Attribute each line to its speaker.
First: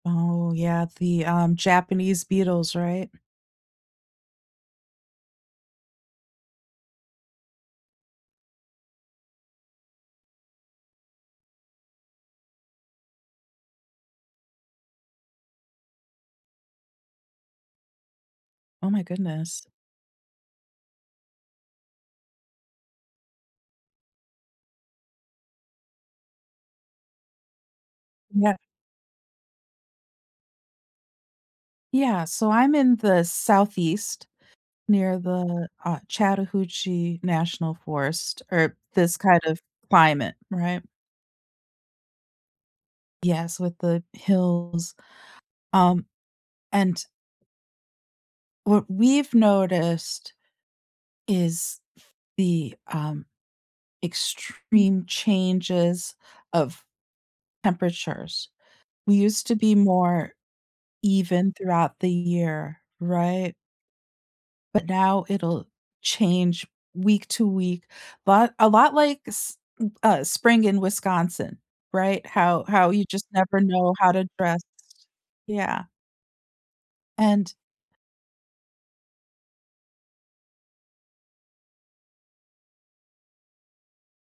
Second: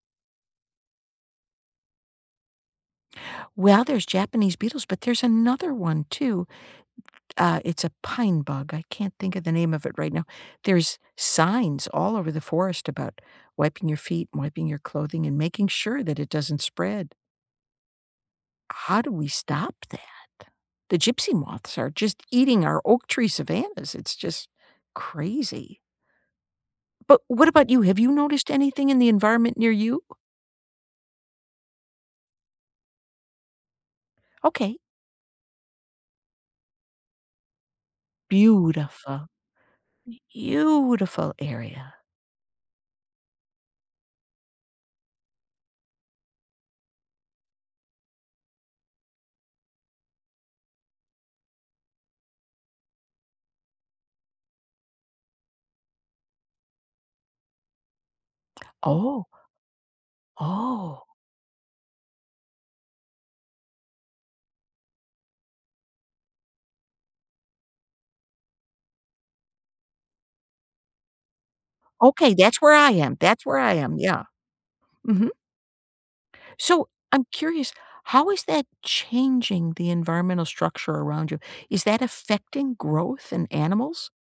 Speaker 1: Oh, yeah, the, um, Japanese beetles, right?
Speaker 2: Well, there's Japanese beetles, but there's another one too. Uh, it's a pine bug. I can't think of the name of it right now. There's signs all over the forest about wiping your feet, wiping your clothing, and making sure that it doesn't spread.
Speaker 1: Oh
Speaker 2: How
Speaker 1: my
Speaker 2: do we
Speaker 1: goodness.
Speaker 2: stop that? The gypsy moths are just eating our oak tree savannahs. It's just crazy. But what about you? Have you noticed
Speaker 1: Yeah.
Speaker 2: anything in the environment near you?
Speaker 1: Yeah, so I'm in the southeast,
Speaker 2: Okay.
Speaker 1: near the, uh, Chattahoochee National Forest, or this
Speaker 2: Beautiful.
Speaker 1: kind of climate, right?
Speaker 2: Beautiful area.
Speaker 1: Yes, with the hills, um, and what we've noticed is the um extreme changes of temperatures. We
Speaker 2: Oh.
Speaker 1: used to be more
Speaker 2: Oh.
Speaker 1: even throughout the year, right? But now it'll change week to week, but a lot like s m uh, spring in Wisconsin, right?
Speaker 2: Okay, that's
Speaker 1: How
Speaker 2: where
Speaker 1: how
Speaker 2: I
Speaker 1: you
Speaker 2: am.
Speaker 1: just
Speaker 2: That's where
Speaker 1: never
Speaker 2: I
Speaker 1: know
Speaker 2: am,
Speaker 1: how
Speaker 2: yeah.
Speaker 1: to dress,
Speaker 2: Mhm.
Speaker 1: yeah.
Speaker 2: So, I'm
Speaker 1: And
Speaker 2: curious, how is that changing the environmental structure around you? Is that affecting growth in animals?